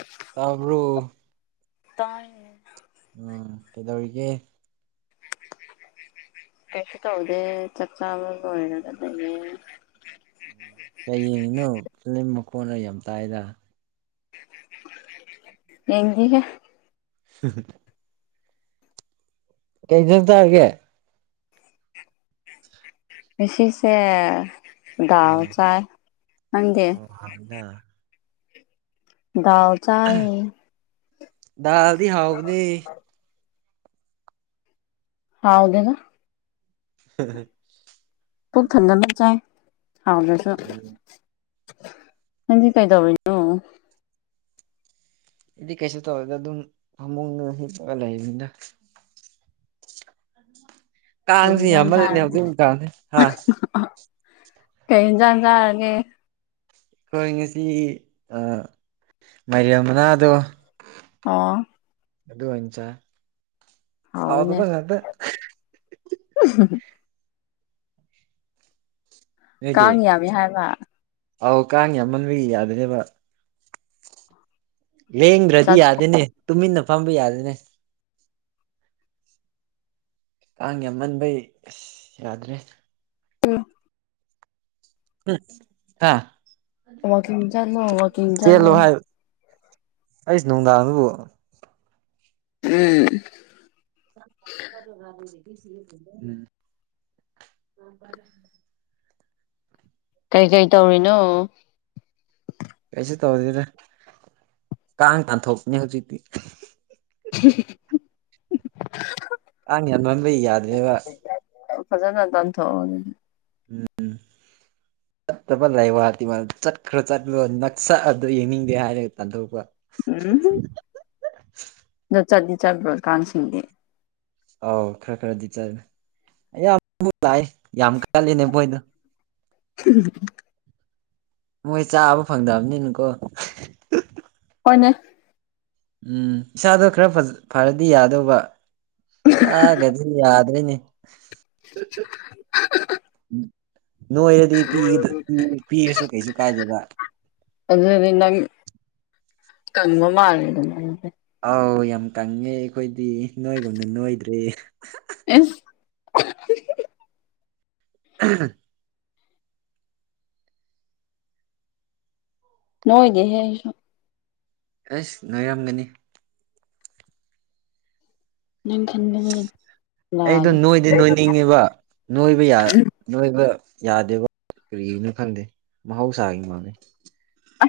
[inaudible] ꯇꯥꯕ꯭ꯔ‌ꯣ? ꯇꯥꯏꯌ‌ꯦ ꯎꯝ ꯀꯩꯗꯧꯔꯤꯒꯦ? ꯀꯩꯁꯨ ꯇꯧꯗꯦ ꯆꯥꯛ ꯆꯥꯥꯕ ꯂ‌ꯣꯏꯔꯒ ꯂꯩꯌꯦ ꯫ ꯀꯩ ꯌꯦꯡꯉꯤꯅꯣ ꯐꯤꯂꯝ ꯃꯈꯣꯟꯔꯥ ꯌꯥꯝ ꯇꯥꯏꯗ ꯌꯦꯡꯗ‌ꯦꯍ‌ꯦ [unintelligible] ꯀꯩ ꯏꯟꯖꯥꯡ ꯆꯥꯒꯦ ꯉꯁꯤꯁꯦ ꯑ ꯗꯥꯜ ꯆꯥꯏ ꯅꯪꯗꯤ ꯑꯣ ꯍꯥꯎꯏꯗ ꯗꯥꯜ ꯆꯥꯏꯅꯦ ꯗꯥꯜꯗꯤ ꯍꯥꯎꯕꯅ‌ꯦ ꯍꯥꯎꯗ‌ꯦꯗ [unintelligible] ꯄꯨꯛ ꯊꯟꯅꯕ ꯆꯥꯏ ꯍꯥꯎꯗ꯭ꯔꯥꯁꯨ ꯎꯝ ꯅꯪꯗꯤ ꯀꯩꯗꯧꯔꯤꯅ‌ꯣ ꯑꯩꯗꯤ ꯀꯩꯁꯨ ꯇꯧꯗ‌ꯦꯗ ꯑꯗꯨꯝ ꯐꯃꯨꯡꯗ ꯍꯤꯞꯄꯒ ꯂꯩꯕꯅꯤꯗ [inaudible] ꯀꯥꯡꯁꯤ ꯌꯥꯝ ꯌꯦꯟꯖꯥꯡ ꯃꯜꯂꯤꯅꯦ ꯆꯥꯔꯒꯦ ꯍꯧꯖꯤꯛ ꯃꯇꯝꯁꯦ ꯍꯥ ꯀꯩ ꯖꯦꯟꯖꯥꯡ ꯆꯥꯔꯒꯦ ꯑꯩꯈꯣꯏ ꯉꯁꯤ ꯑꯥ ꯃꯥꯏꯔꯦꯝ ꯃꯅꯥꯗꯣ ꯑꯣ ꯑꯗꯨ ꯑꯣꯏ ꯆꯥꯏ ꯍꯥꯎꯋꯤꯅꯦ ꯍꯥꯎꯇꯕ ꯉꯥꯛꯇ [unintelligible] ꯅꯣꯏꯗꯤ ꯀꯥꯡ ꯌꯥꯝꯃꯤ ꯍꯥꯏꯕ ꯑꯧ ꯀꯥꯡ ꯌꯥꯝꯃꯟꯕꯒꯤ ꯌꯥꯗꯔꯦꯕ ꯂꯦꯡꯗ꯭ꯔꯗꯤ ꯆꯠ ꯌꯥꯗꯦꯅꯦ ꯇꯨꯃꯤꯟꯅ ꯐꯝꯕ ꯌꯥꯗꯦꯅꯦ ꯀꯥꯡ ꯌꯥꯝꯃꯟꯕꯩ ꯑꯁ ꯌꯥꯗ꯭ꯔꯦ ꯍꯜꯂꯣ ꯎꯝ ꯍꯥ ꯑꯗꯨꯗꯣ ꯕꯣ ꯋꯥꯛꯀꯤꯡ ꯆꯠꯂꯣ ꯋꯥꯛꯀꯤꯡ ꯈꯔꯥ ꯆꯜꯂꯣ ꯆꯠꯂꯣ ꯍꯥꯏ ꯑꯩ ꯅꯨꯡꯗꯥꯡꯗꯕꯨ ꯎꯝ [unintelligible] ꯀꯩꯀꯩ ꯇꯧꯔꯤꯅꯣ ꯀꯩꯁꯨ ꯇꯧꯗꯦꯗ ꯀꯥꯡ ꯇꯥꯟꯊꯣꯛꯄꯅꯤ ꯍꯧꯖꯤꯛꯇꯤ [unintelligible] ꯑꯥꯡ ꯌꯥꯃꯟꯕꯩ ꯌꯥꯗ꯭ꯔꯦꯕ ꯐꯖꯅ ꯇꯥꯟꯊꯣꯛꯑꯣ ꯑꯗꯨꯗꯤ ꯎꯝ ꯐꯠꯇꯕ ꯂꯥꯏꯋꯥ ꯇꯤꯟꯋ ꯆꯠꯈ꯭ꯔꯣ ꯆꯠꯂꯣ ꯅꯁꯛꯑꯗꯣ ꯌꯦꯡꯅꯤꯡꯗꯦ ꯍꯥꯏꯔꯒ ꯇꯥꯟꯊꯣꯛꯄ ꯎꯝ ꯗꯣ ꯆꯠꯇꯤ ꯆꯠꯄ꯭ꯔꯣ ꯀꯥꯡꯁꯤꯡꯗꯤ ꯑꯧ ꯈꯔ ꯈꯔꯗꯤ ꯆꯠꯂꯤ ꯌꯥꯝ ꯃꯨꯛ ꯂꯥꯛꯑꯦ ꯌꯥꯝ ꯀꯜꯂꯤꯅꯦ ꯃꯣꯏꯗꯣ [unintelligible] ꯃꯣꯏ ꯆꯥꯕ ꯐꯪꯗꯕꯅꯤꯅ ꯀꯣ ꯍꯣꯏꯅꯦ ꯎꯝ ꯏꯁꯥꯗꯣ ꯈꯔ ꯐꯖꯥ ꯐꯔꯗꯤ ꯌꯥꯗꯧꯕ ꯆꯥꯒꯗꯤ ꯌꯥꯗꯔꯦꯅꯤ ꯅꯣꯏꯔꯗꯤ ꯄꯤꯗ ꯏ ꯄꯤꯔꯁꯨ ꯀꯩꯁꯨ ꯀꯥꯏꯗꯦꯕ ꯑꯗꯨꯗꯤ ꯅꯪ ꯀꯪꯕ ꯃꯥꯜꯂꯦꯗꯅ ꯗꯨꯗꯤ ꯫ ꯑꯧ ꯌꯥꯝ ꯀꯪꯉꯦ ꯑꯩꯈꯣꯏꯗꯤ ꯅꯣꯏꯒꯨꯝꯅ ꯅꯣꯏꯗ꯭ꯔꯦ ꯏꯁ ꯎꯝ ꯅꯣꯏꯗꯦꯍꯦ ꯑꯩꯁꯨ ꯑꯦꯁ ꯅꯣꯏꯔꯝꯒꯅꯤ ꯅꯨꯡꯊꯤꯟꯗꯔꯦ ꯑꯩꯗꯣ ꯅꯣꯏꯗꯤ ꯅꯣꯏꯅꯤꯡꯉꯦꯕ ꯅꯣꯏꯕ ꯌꯥ ꯅꯣꯏꯕ ꯌꯥꯗꯦꯕ ꯀꯔꯤꯒꯤꯅꯣ ꯈꯪꯗꯦ ꯃꯍꯧꯁꯥꯒꯤ ꯃꯥꯜꯂꯦ ꯫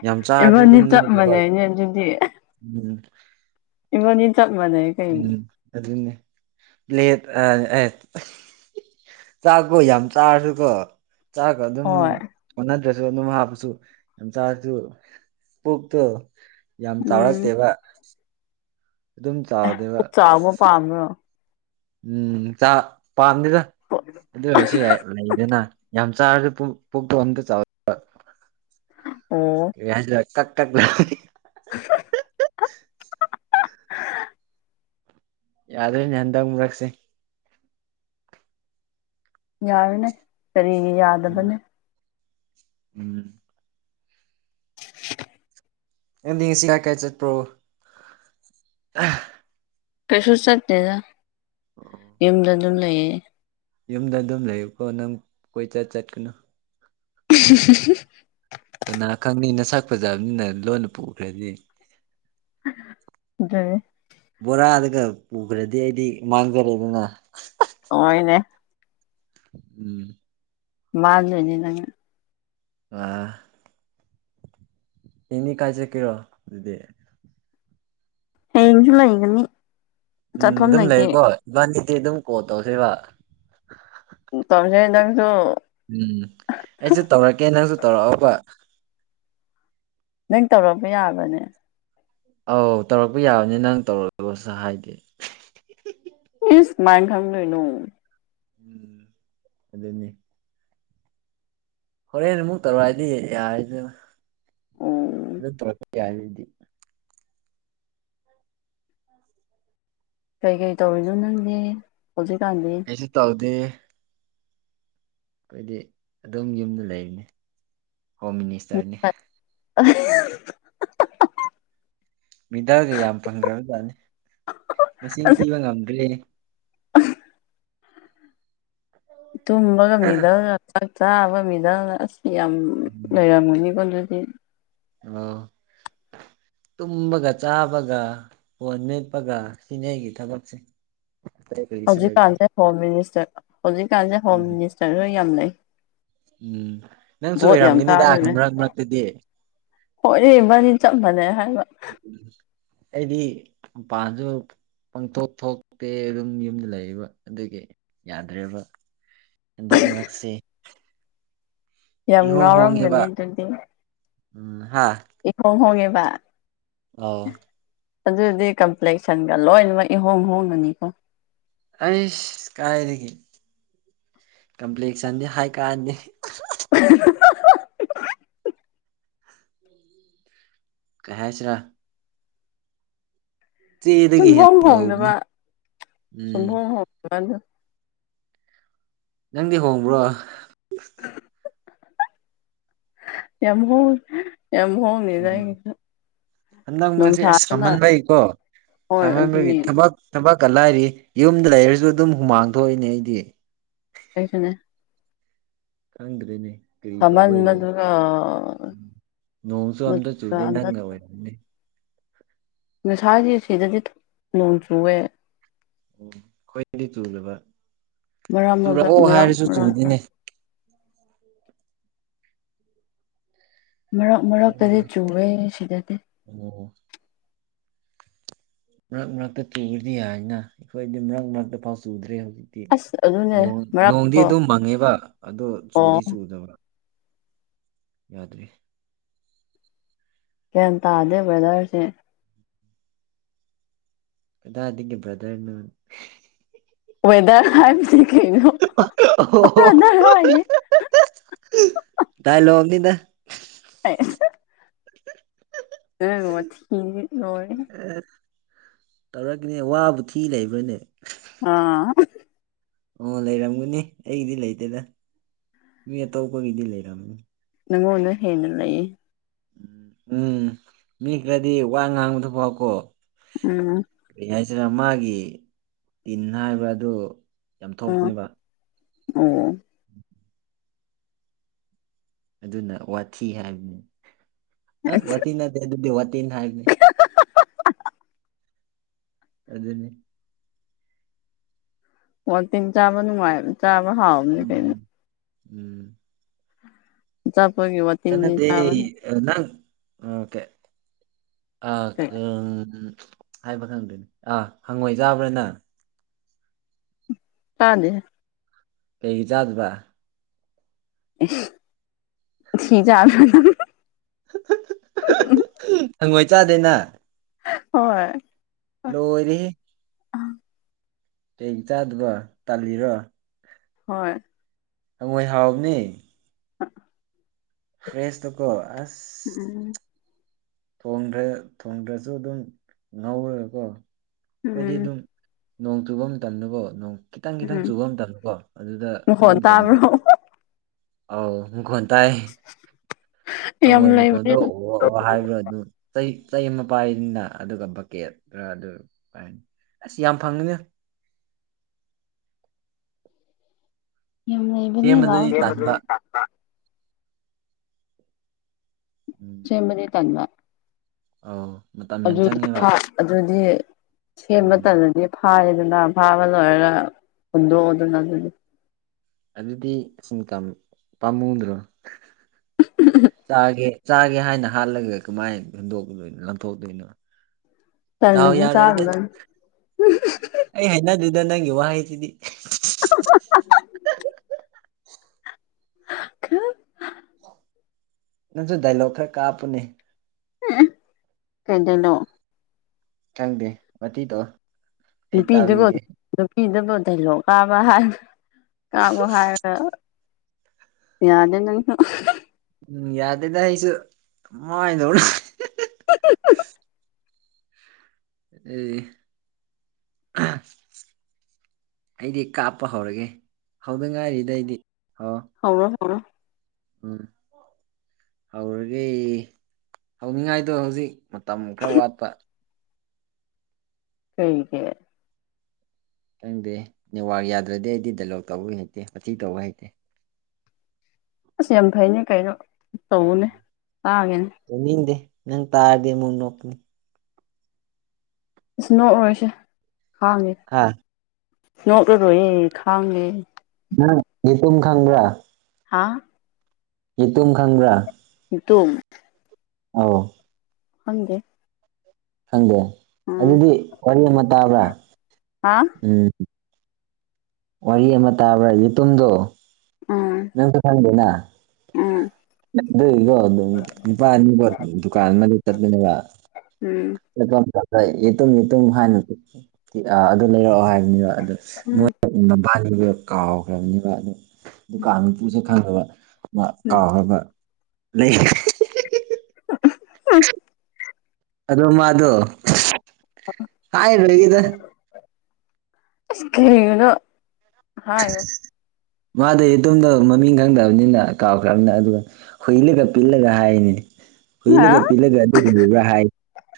ꯌꯥꯝ ꯆꯥꯔꯖꯨ ꯏꯕꯥꯅꯤ ꯗꯨꯝ ꯆꯞ ꯅꯣꯏꯗꯦꯕ ꯃꯥꯟꯅꯩꯅꯦ ꯑꯗꯨꯗꯤ ꯎꯝ꯫ ꯏꯕꯥꯅꯤ ꯆꯞ ꯃꯥꯟꯅꯩ ꯫ ꯎꯝ ꯑꯗꯨꯅꯦ ꯂꯦꯠ ꯑ ꯑꯩ ꯆꯥꯛꯒꯣ ꯌꯥꯝ ꯆꯥꯔꯁꯨꯀꯣ ꯆꯥꯛꯀ ꯑꯗꯨꯝ ꯍꯣꯏ ꯑꯣꯟꯅꯗ꯭ꯔꯁꯨ ꯑꯗꯨꯝ ꯍꯥꯞꯄꯁꯨ ꯌꯥꯝ ꯆꯥꯔꯖꯨ ꯄꯨꯛꯇꯣ ꯌꯥꯝ ꯎꯝ ꯆꯥꯎꯔꯛꯇꯦꯕ꯫ ꯑꯗꯨꯝ ꯆꯥꯎꯗꯦꯕ ꯄꯥꯝꯕꯔꯣ꯫ ꯎꯝ ꯆꯥꯛ ꯄꯥꯝꯗꯦꯗ ꯄꯣ ꯑꯗꯨ ꯑꯣꯏꯔꯁꯨ ꯌꯥꯏ ꯂꯩꯗꯅ ꯌꯥꯝ ꯆꯥꯔꯁꯨ ꯄꯨꯛ ꯄꯨꯛꯇꯣ ꯑꯝꯇ ꯆꯥꯎ ꯑꯣ ꯀꯔꯤ ꯍꯥꯏꯁꯦꯔꯥ ꯀꯛ ꯀꯛ ꯂꯥꯎꯋꯤ ꯫ [inaudible] ꯌꯥꯗ꯭ꯔꯦꯅꯦ ꯍꯟꯗꯛ ꯃꯔꯛꯁꯤ ꯫ ꯌꯥꯔꯅꯦ ꯀꯔꯤꯒꯤ ꯎꯝ ꯌꯥꯗꯕꯅꯦ ꯫ ꯎꯝ ꯅꯪꯗꯤ ꯉꯁꯤ ꯀꯥꯏ ꯀꯥꯏ ꯆꯠꯄ꯭ꯔꯣ꯫ ꯀꯩꯁꯨ ꯆꯠꯇꯦꯗ ꯑꯣ ꯌꯨꯝꯗ ꯑꯗꯨꯝ ꯂꯩꯌꯦ꯫ ꯌꯨꯝꯗ ꯑꯗꯨꯝ ꯂꯩꯌꯨꯀꯣ ꯅꯪ ꯀꯣꯏꯆꯠ ꯆꯠꯀꯅꯨ꯫ [inaudible] ꯀꯅꯥ ꯈꯪꯅꯤ ꯅꯁꯛ ꯐꯖꯕꯅꯤꯅ ꯂꯣꯟꯅ ꯄꯨꯈ꯭ꯔꯗꯤ꯫ ꯗꯨꯅꯤ ꯕꯣꯔꯥꯗꯒ ꯄꯨꯈ꯭ꯔꯗꯤ ꯑꯩꯗꯤ ꯃꯥꯡꯖꯔꯦꯗꯅ꯫ ꯑꯣꯏꯅꯦ ꯎꯝ ꯃꯥꯟꯗꯣꯏꯅꯤ ꯅꯪꯉ ꯑꯥ ꯍꯌꯦꯡꯗꯤ ꯀꯥꯏ ꯆꯠꯀꯦꯔꯣ ꯗꯨꯗꯤ꯫ ꯍꯌꯦꯡꯁꯨ ꯂꯩꯒꯅꯤ꯫ ꯎꯝ ꯆꯠꯐꯝ ꯑꯗꯨꯝ ꯂꯩꯇꯦ ꯂꯩꯌꯨꯀꯣ ꯏꯕꯥꯅꯤꯗꯤ ꯑꯗꯨꯝ ꯀꯣꯜ ꯇꯧꯁꯤꯕꯥ꯫ ꯎ ꯇꯧꯁꯦ ꯅꯪꯁꯨ꯫ ꯎꯝ ꯑꯩꯁꯨ ꯇꯧꯔꯛꯀꯦ ꯅꯪꯁꯨ ꯇꯧꯔꯛꯑꯣꯕꯥ ꯫ ꯅꯪ ꯇꯧꯔꯛꯄ ꯌꯥꯕꯔ꯭ꯅꯦ ꯑꯧ ꯇꯧꯔꯛꯄ ꯌꯥꯕꯅꯤ ꯅꯪ ꯇꯧꯔꯛꯂꯣꯁꯨ ꯍꯥꯏꯗꯦ꯫ ꯏꯁ ꯃꯥꯏꯟ ꯈꯪꯗꯣꯏꯅꯣ꯫ ꯎꯝ ꯑꯗꯨꯅꯤ ꯍꯣꯔꯦꯟ ꯑꯃꯨꯛ ꯇꯧꯔꯛꯑꯗꯤ ꯌꯥꯔꯦꯗꯅ ꯑꯣ ꯑꯗꯨ ꯇꯧꯔꯛꯄ ꯌꯥꯔꯗꯤ ꯀꯩꯀꯩ ꯇꯧꯔꯤꯅꯣ ꯅꯪꯗꯤ ꯍꯧꯖꯤꯛꯀꯥꯟꯗꯤ ꯀꯩꯁꯨ ꯇꯧꯗꯦ ꯑꯩꯈꯣꯏꯗꯤ ꯑꯗꯨꯝ ꯌꯨꯝꯗ ꯂꯩꯔꯤꯅꯤ ꯍꯣꯝ ꯃꯤꯅꯤꯁꯇꯔꯅꯤ [unintelligible] ꯃꯦꯗꯜꯒ ꯌꯥꯝ ꯐꯪꯈ꯭ꯔꯕꯖꯥꯠꯅꯤ ꯃꯁꯤꯡ ꯊꯤꯕ ꯉꯝꯗ꯭ꯔꯦ ꯇꯨꯝꯕꯒ ꯃꯦꯗꯜꯂ ꯆꯥꯛ ꯆꯥꯕꯩ ꯃꯦꯗꯜꯂ ꯑꯁ ꯌꯥꯝ ꯎꯝ ꯂꯩꯔꯝꯒꯅꯤꯀꯣ ꯑꯗꯨꯗꯤ ꯑꯣ ꯇꯨꯝꯕꯒ ꯆꯥꯕꯒ ꯐꯣꯟ ꯃꯦꯠꯄꯒ ꯁꯤꯅꯦ ꯑꯩꯒꯤ ꯊꯕꯛꯁꯦ ꯑꯇꯩ ꯀꯔꯤꯁꯨ ꯂꯩꯇꯦ ꯍꯧꯖꯤꯛꯀꯥꯟꯁꯦ ꯍꯣꯝ ꯃꯤꯅꯤꯁꯇꯔ ꯍꯧꯖꯤꯛꯀꯥꯟꯁꯦ ꯍꯣꯝ ꯎꯝ ꯃꯤꯅꯤꯁꯇꯔꯁꯨ ꯌꯥꯝ ꯂꯩ ꯎꯝ ꯅꯪꯁꯨ ꯚꯣꯠ ꯌꯥꯝ ꯑꯣꯏꯔꯝꯒꯅꯤꯗ ꯃꯔꯛ ꯃꯔꯛꯇꯗꯤ ꯑꯣꯏꯔ‌ꯦ ꯏꯕꯥꯅꯤ ꯆꯞ ꯃꯥꯅꯩ ꯍꯥꯏꯔꯒ ꯑꯩꯗꯤ ꯃꯄꯥꯟꯖꯨ ꯄꯡꯊꯣꯛ ꯊꯣꯛꯇꯦ ꯑꯗꯨꯝ ꯌꯨꯝꯗ ꯂꯩꯕ ꯑꯗꯨꯒꯤ ꯌꯥꯗ꯭ꯔꯦꯕ ꯍꯟꯗꯛ ꯃꯔꯛꯁꯤ ꯌꯥꯝ ꯍꯣꯡꯉꯦꯕ ꯉꯥꯎꯔꯝꯒꯅꯤ ꯑꯗꯨꯗꯤ ꯎꯝ ꯍꯥꯥ ꯏꯍꯣꯡ ꯍꯣꯡꯉꯦꯕ ꯑꯧ ꯑꯗꯨꯗꯤ ꯀꯝꯄ꯭ꯂꯦꯛꯁꯟꯒ ꯂꯣꯏꯅꯃꯛ ꯏꯍꯣꯡ ꯍꯣꯡꯉꯅꯤꯀꯣ ꯑꯩꯁ ꯀꯥꯏꯗꯒꯤ ꯀꯝꯄ꯭ꯂꯦꯛꯁꯟꯗꯤ ꯍꯥꯏ ꯀꯥꯟꯅꯗ‌ꯦ [unintelligible] ꯀꯩ ꯍꯥꯏꯁꯤꯔꯥ ꯆꯦꯗꯒꯤ ꯁꯨꯡꯍ‌ꯣꯡ ꯍꯦꯟꯅ ꯉꯧꯕꯅꯤ ꯍꯣꯡꯗꯕ ꯎꯝ ꯁꯨꯡꯍ‌ꯣꯡ ꯍꯣꯡꯗꯕ ꯑꯗꯨ ꯅꯪꯗꯤ ꯍꯣꯡꯕ꯭ꯔꯣ ꯌꯥꯝ ꯍ‌ꯣꯡ ꯌꯥꯝ ꯍ‌ꯣꯡꯅꯤꯗ‌ ꯎꯝ ꯑꯩꯒꯤꯁꯨ ꯍꯟꯗꯛ ꯃꯔꯛꯁꯤ ꯑꯁ ꯅꯨꯡꯁꯥꯗꯅ ꯁꯥꯃꯟꯕꯒꯤꯀꯣ ꯍꯣꯏ ꯁꯥꯃꯟꯕꯒꯤ ꯑꯗꯨꯅꯦ ꯊꯕꯛ ꯊꯕꯛꯀ ꯂꯥꯏꯔꯤ ꯌꯨꯝꯗ ꯂꯩꯔꯁꯨ ꯑꯗꯨꯝ ꯍꯨꯃꯥꯡ ꯊꯣꯛꯏꯅꯦ ꯑꯩꯗꯤ ꯑꯩꯁꯨꯅ‌ꯦ ꯈꯪꯗ꯭ꯔꯦꯅꯦ ꯀꯔꯤ ꯁꯥꯃꯟꯕꯗꯨꯅ ꯇꯧꯕꯩꯔꯥ ꯅꯣꯡꯁꯨ ꯑꯝꯇ ꯃꯆꯨꯒ ꯆꯨꯗꯦ ꯑꯝꯇ ꯅꯪꯒ ꯑꯣꯏꯔꯝꯅꯤ ꯉꯁꯥꯏꯗꯤ ꯑꯁꯤꯗꯗꯤ ꯅꯣꯡ ꯆꯨꯋ‌ꯦ ꯑꯩꯈꯣꯏꯗꯗꯤ ꯆꯨꯗꯕ ꯃꯔꯛ ꯃꯔꯛ ꯆꯨꯔꯛꯑꯣ ꯃꯔꯛ ꯍꯥꯏꯔꯁꯨ ꯃꯔꯛꯇ ꯆꯨꯗ‌ꯦꯅꯦ ꯃꯔꯛ ꯃꯔꯛꯇꯗꯤ ꯈꯪꯗ꯭ꯔꯦ ꯆꯨꯋ‌ꯦ ꯁꯤꯗꯗꯤ ꯑꯣ ꯃꯔꯛ ꯃꯔꯛꯇ ꯆꯨꯔꯗꯤ ꯌꯥꯏꯅ ꯑꯩꯈꯣꯏꯗꯤ ꯃꯔꯛ ꯃꯔꯛꯇ ꯐꯥꯎ ꯆꯨꯗ꯭ꯔꯦ ꯍꯧꯖꯤꯛ ꯑꯁ ꯑꯗꯨꯅꯦ ꯅ‌ꯣꯡ ꯅꯣꯡꯗꯤ ꯃꯔꯛꯀꯣ ꯑꯗꯨꯝ ꯃꯪꯉꯦꯕ ꯑꯗꯣ ꯆꯨꯗꯤ ꯑꯣ ꯆꯨꯗꯕ ꯌꯥꯗ꯭ꯔꯤ ꯒ꯭ꯌꯥꯟ ꯇꯥꯗꯦ ꯕꯔꯗ꯭ꯔꯁꯦ ꯀꯗꯥꯏꯗꯒꯤ ꯕꯔꯗ꯭ꯔꯅ‌ꯣꯍ‌ꯦ ꯋꯦꯗꯔ ꯍꯥꯏꯕꯅꯤ ꯀꯩꯅꯣ ꯕ꯭ꯔꯗꯔ ꯍꯥꯏꯅꯤ [unintelligible] ꯗꯥꯏꯂ‌ꯣꯛꯅꯤꯗ [unintelligible] ꯑꯥ ꯇꯧꯔꯥꯒꯥꯅꯦ ꯋꯥꯕꯨ ꯊꯤ ꯂꯩꯕ꯭ꯔꯅꯦ ꯑꯥ ꯑꯣ ꯂꯩꯔꯝꯒꯅꯤ ꯑꯩꯒꯤꯗꯤ ꯂꯩꯇꯦꯗꯥ ꯃꯤ ꯑꯇꯣꯞꯄꯥꯒꯤꯗꯤ ꯂꯩꯔꯝꯅꯤ ꯅꯪꯉꯣꯟꯅ ꯍꯦꯟꯅ ꯂꯩꯌꯦ ꯎꯝ ꯃꯤ ꯈꯔꯥꯗꯤ ꯋꯥ ꯉꯥꯡꯕꯗꯥ ꯐꯥꯎ ꯀꯣ ꯎꯝ ꯀꯔꯤ ꯍꯥꯏꯁꯤꯔꯥ ꯃꯥꯒꯤ ꯇꯤꯟ ꯍꯥꯏꯕ ꯑꯗꯨ ꯌꯥꯝ ꯑꯥ ꯊꯣꯛꯄꯥꯅꯦꯕꯥ ꯑꯣ ꯑꯗꯨꯅ ꯋꯥꯊꯤ ꯍꯥꯏꯕꯅꯤ ꯑꯥ ꯑꯁ ꯋꯥꯊꯤ ꯅꯠ ꯑꯗꯨ ꯗꯤ ꯋꯥꯇꯦꯟ ꯍꯥꯏꯕꯅꯤ ꯑꯗꯨꯅꯤ ꯋꯥꯇꯤꯟ ꯆꯥꯕ ꯅꯨꯡꯉꯥꯏꯕ ꯆꯥꯕ ꯍꯥꯎꯕꯥꯅꯤ ꯀꯩꯅꯦ ꯎꯝ ꯎꯝ [unintelligible] [inaudible] ꯀꯥꯟꯅꯗꯦ ꯆꯥꯕꯅꯤ ꯅꯪ ꯎꯝ ꯀꯦ ꯑꯥ ꯀꯩ ꯀꯥ ꯍꯥꯏꯕ ꯈꯪꯗ꯭ꯔꯦ ꯑꯥ ꯍꯪꯉꯣꯏ ꯆꯥꯕ꯭ꯔꯥꯅꯪ ꯄꯥꯅꯦꯍꯦ ꯀꯩꯒꯤ ꯆꯥꯗꯥꯕ ꯏꯁ ꯊꯤ ꯆꯥꯕ꯭ꯔ ꯅꯪ ꯍꯪꯉꯣꯏ ꯆꯥꯗꯦ ꯅꯪ ꯍꯣꯏ ꯂꯣꯏꯔꯦꯍꯦ ꯀꯩꯒꯤ ꯆꯥꯗꯥꯕ ꯇꯥꯜꯂꯤꯔꯣ ꯍꯣꯏ ꯍꯪꯉꯣꯏ ꯍꯥꯎꯕꯥꯅꯦ [inaudible] ꯐ꯭ꯔꯦꯁ ꯇꯥꯀꯣ ꯑꯁ [inaudible] ꯊꯣꯡꯗ꯭ꯔ ꯊꯣꯡꯗ꯭ꯔꯁꯨ ꯑꯗꯨꯝ ꯉꯧꯔꯥꯒꯀꯣ ꯑꯩꯈꯣꯏꯗꯤ ꯎꯝ ꯑꯗꯨꯝ ꯅꯣꯡ ꯆꯨꯕ ꯃꯇꯝꯗꯀꯣ ꯅꯣꯡ ꯈꯤꯇꯪ ꯈꯤꯇꯪ ꯎꯝ ꯆꯨꯕ ꯃꯇꯝꯗꯀꯣ ꯑꯗꯨꯗ ꯑꯗꯨ ꯃꯈꯣꯟ ꯃꯇꯝꯗꯣ ꯇꯥꯕ꯭ꯔꯣ ꯑꯥꯎ ꯃꯈꯣꯟ ꯇꯥꯏ ꯌꯥꯝ ꯍꯪꯉꯣꯏ ꯃꯈꯣꯟꯗꯣ ꯂꯩꯕꯅꯦ [unintelligible] ꯍꯥꯏꯕ꯭ꯔ ꯑꯗꯨ ꯆꯩ ꯆꯩ ꯑꯃ ꯄꯥꯏꯅꯤꯅꯥ ꯑꯗꯨꯒꯥ ꯕꯛꯀꯦꯠꯔꯥ ꯑꯗꯨ ꯄꯥꯏꯔꯥꯅꯤ ꯑꯁ ꯌꯥꯝ ꯐꯪꯉꯤꯅꯥ ꯌꯥꯝ ꯂꯩꯕꯥꯅꯤ ꯂꯥꯎ ꯁꯦꯝꯕꯗꯗꯤ ꯇꯟꯕ [unintelligible] [inaudible] ꯁꯦꯝꯕꯥꯗꯤ ꯇꯟꯕꯥ ꯑꯣ [unintelligible] ꯑꯗꯨꯏ [unintelligible] ꯑꯗꯨꯗꯤ ꯁꯦꯝꯕꯥ ꯎꯝ ꯇꯜꯂꯥꯗꯤ ꯐꯥꯔꯦꯗꯥꯅ ꯐꯥꯕ ꯂꯣꯏꯔꯥꯒ ꯍꯨꯟꯗꯣꯛꯑꯣꯗꯥꯅ ꯑꯗꯨꯗꯤ ꯑꯗꯨꯗꯤ [unintelligible] ꯄꯥꯝꯃꯨꯗ꯭ꯔꯣ ꯆꯥꯒꯦ ꯆꯥꯒꯦ ꯍꯥꯏꯅ ꯍꯥꯜꯂꯥꯒ ꯀꯃꯥꯏꯅꯥ ꯍꯨꯟꯗꯣꯛꯀꯥꯗꯣꯏꯅꯣ ꯂꯪꯊꯣꯛꯇꯣꯏꯅꯣ ꯗꯥꯎ ꯇꯜꯂꯥꯗꯤ ꯌꯥꯔꯣꯏꯗ ꯆꯥꯔꯨꯔꯥꯅꯨ [unintelligible] ꯑꯩ ꯍꯩꯅꯥꯗꯦꯗꯥ ꯅꯪꯒꯤ ꯋꯥꯍꯩꯁꯤꯗꯤ [inaudible] ꯅꯪꯁꯨ ꯗꯥꯏꯂꯣꯛ ꯈꯔ ꯀꯥꯞꯄꯨꯅꯦ [unintelligible] ꯀꯩ ꯗꯥꯏꯂꯣꯛ ꯈꯪꯗꯦ ꯋꯥꯊꯤ [unintelligible] ꯑꯩ ꯅꯨꯄꯤꯗꯨꯕꯨ ꯇꯥꯕꯤꯒꯦ ꯅꯨꯄꯤꯗꯨꯕꯨ [unintelligible] ꯀꯥꯕ ꯍꯥꯏꯕ ꯇꯥꯛꯑꯣ ꯍꯥꯏꯔꯒ ꯌꯥꯗꯦ ꯅꯪ [unintelligible] ꯎꯝ ꯌꯥꯗꯦꯗ ꯑꯩꯁꯨ ꯃꯥꯥꯏ [unintelligible] [unintelligible] ꯑꯦ [unintelligible] ꯑꯩꯗꯤ ꯀꯥꯞꯄ ꯍꯧꯔꯒꯦ ꯍꯧꯗ ꯉꯥꯏꯔꯤꯗ ꯑꯩꯗꯤ ꯑꯣ ꯍꯧꯔꯣ ꯍꯧꯔꯣ ꯍꯧꯔꯒꯦ ꯍꯧꯅꯤꯡꯉꯥꯏꯗꯣ ꯍꯧꯖꯤꯛ ꯃꯇꯝ ꯈꯔ ꯋꯥꯠꯄ ꯀꯩꯒꯤ ꯈꯪꯗꯦ ꯅꯦꯋꯥꯔ ꯌꯥꯗ꯭ꯔꯗꯤ ꯑꯩꯗꯤ ꯗꯥꯏꯂꯣꯛ ꯇꯧꯕ ꯍꯩꯇꯦ ꯋꯥꯊꯤ ꯇꯧꯕ ꯍꯩꯇꯦ ꯑꯁ ꯌꯥꯝ ꯐꯩꯅꯦ ꯀꯩꯅꯣ ꯇꯧꯑꯨꯅꯦ ꯇꯥꯒꯦꯅꯦ ꯇꯧꯅꯤꯗꯦ ꯅꯪ ꯇꯥꯔꯗꯤ ꯑꯃꯨꯛ ꯅꯣꯛꯀꯅꯤ ꯏꯁ ꯅꯣꯛꯑꯔꯣꯏꯁꯦ ꯈꯥꯡꯒꯦ ꯍꯥ ꯅꯣꯛꯂꯔꯣꯏꯌꯦ ꯈꯥꯡꯉꯦ ꯅꯪ ꯌꯦꯇꯨꯝ ꯈꯪꯕ꯭ꯔꯥ ꯑꯥ ꯌꯦꯇꯨꯝ ꯈꯪꯕ꯭ꯔꯥ [unintelligible] ꯇꯨꯝ [unintelligible] ꯈꯪꯗꯦ ꯈꯪꯗꯔ꯭ꯦ ꯎꯝ ꯑꯗꯨꯗꯤ ꯋꯥꯔꯤ ꯑꯃ ꯇꯥꯕ꯭ꯔꯥ ꯍꯥ ꯎꯝ ꯋꯥꯔꯤ ꯑꯃ ꯇꯥꯕ꯭ꯔꯥ ꯌꯦꯇꯨꯝꯗꯣ ꯎꯝ ꯅꯪꯁꯨ ꯈꯪꯗꯦꯅ ꯎꯝ ꯑꯗꯨꯏꯗꯣ ꯅꯨꯄꯥ ꯑꯅꯤ [unintelligible] ꯗꯨꯀꯥꯟ ꯑꯃꯗ ꯆꯠꯃꯤꯟꯅꯕ ꯎꯝ [unintelligible] ꯌꯦꯇꯨꯝ ꯌꯦꯇꯨꯝ ꯍꯥꯏꯅ [unintelligible] ꯑꯗꯨ ꯂꯩꯔꯛꯑꯣ ꯍꯥꯏꯕꯅꯤꯕ [unintelligible] ꯎꯝ ꯃꯣꯏ ꯃꯕꯥꯅꯤꯁꯦ ꯀꯥꯎꯈ꯭ꯔꯕꯅꯤꯕ ꯑꯗꯨ ꯗꯨꯀꯥꯟ ꯃꯄꯨꯁꯦ ꯈꯪꯈ꯭ꯔꯕ [unintelligible] ꯎꯝ ꯀꯥꯎ꯭ꯔꯕ ꯂꯩ [unintelligible] ꯑꯗꯣ ꯃꯥꯗꯣ ꯍꯥꯏꯔꯣꯏꯒꯦꯗ ꯑꯁ ꯀꯔꯤꯒꯤꯅꯣ ꯍꯥꯏꯌꯨ ꯃꯥꯗꯤ ꯗꯨꯝꯗ ꯃꯃꯤꯡ ꯈꯪꯗꯕꯅꯤꯅ ꯀꯥꯎꯈ꯭ꯔꯝꯅꯤ ꯑꯗꯨꯒ ꯍꯨꯜꯂꯤꯒ ꯄꯤꯜꯂꯒ ꯍꯥꯏꯅꯦ ꯍꯥ ꯍꯨꯜꯂꯤꯒ ꯄꯤꯜꯂꯒ [unintelligible] ꯍꯥꯏ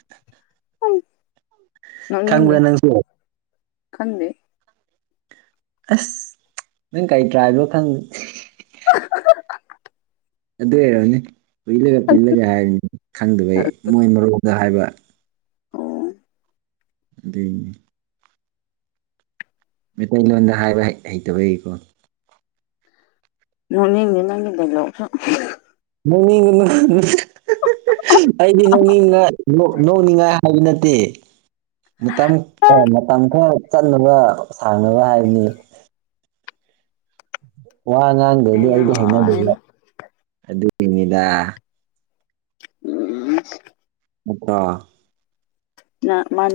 [unintelligible] ꯅꯣꯛꯅꯤꯡꯗꯦ ꯈꯪꯕ꯭ꯔꯥ ꯅꯪꯁꯨ ꯈꯪꯗꯦ ꯑꯁ ꯅꯪ ꯀꯔꯤ ꯇ꯭ꯔꯥꯏꯞꯅꯣ ꯈꯪ [unintelligible] ꯑꯗꯨꯏ ꯑꯣꯏꯔꯝꯅꯤ ꯄꯤꯜꯂꯒ ꯄꯤꯜꯂꯒ ꯍꯥꯏꯕꯅꯤ ꯈꯪꯗꯕꯩ ꯃꯣꯏ ꯃꯔꯣꯟꯗ ꯍꯥꯏꯕ ꯎꯝ꯫ ꯗꯨꯏꯅꯤ ꯃꯩꯇꯩꯂꯣꯟꯗ ꯍꯥꯏꯕ ꯍꯩꯇꯕꯒꯤꯀꯣ ꯅꯣꯛꯅꯤꯡꯗꯦ ꯅꯪꯒꯤ ꯗꯥꯏꯂꯣꯛꯇꯣ ꯅꯣꯛꯅꯤꯡꯉꯨꯅꯨ ꯑꯩꯗꯤ ꯅꯣꯛꯅꯤꯡꯉꯥ ꯅꯣꯛ ꯅꯣꯛꯅꯤꯡꯉꯥꯏ ꯍꯥꯏꯕ ꯅꯠꯇꯦ ꯃꯇꯝ ꯑꯣ ꯃꯇꯝ ꯈꯔ ꯆꯠꯅꯕ ꯁꯥꯡꯅꯕ ꯍꯥꯏꯕꯅꯤ ꯋꯥ ꯉꯥꯡꯗ꯭ꯔꯗꯤ ꯑꯩꯗꯤ ꯍꯩꯅꯗꯦꯕ ꯌꯥꯔꯦꯗ ꯑꯗꯨꯒꯤꯅꯤꯗ ꯎꯝ ꯎꯇꯣ ꯅ ꯃꯥꯅꯤ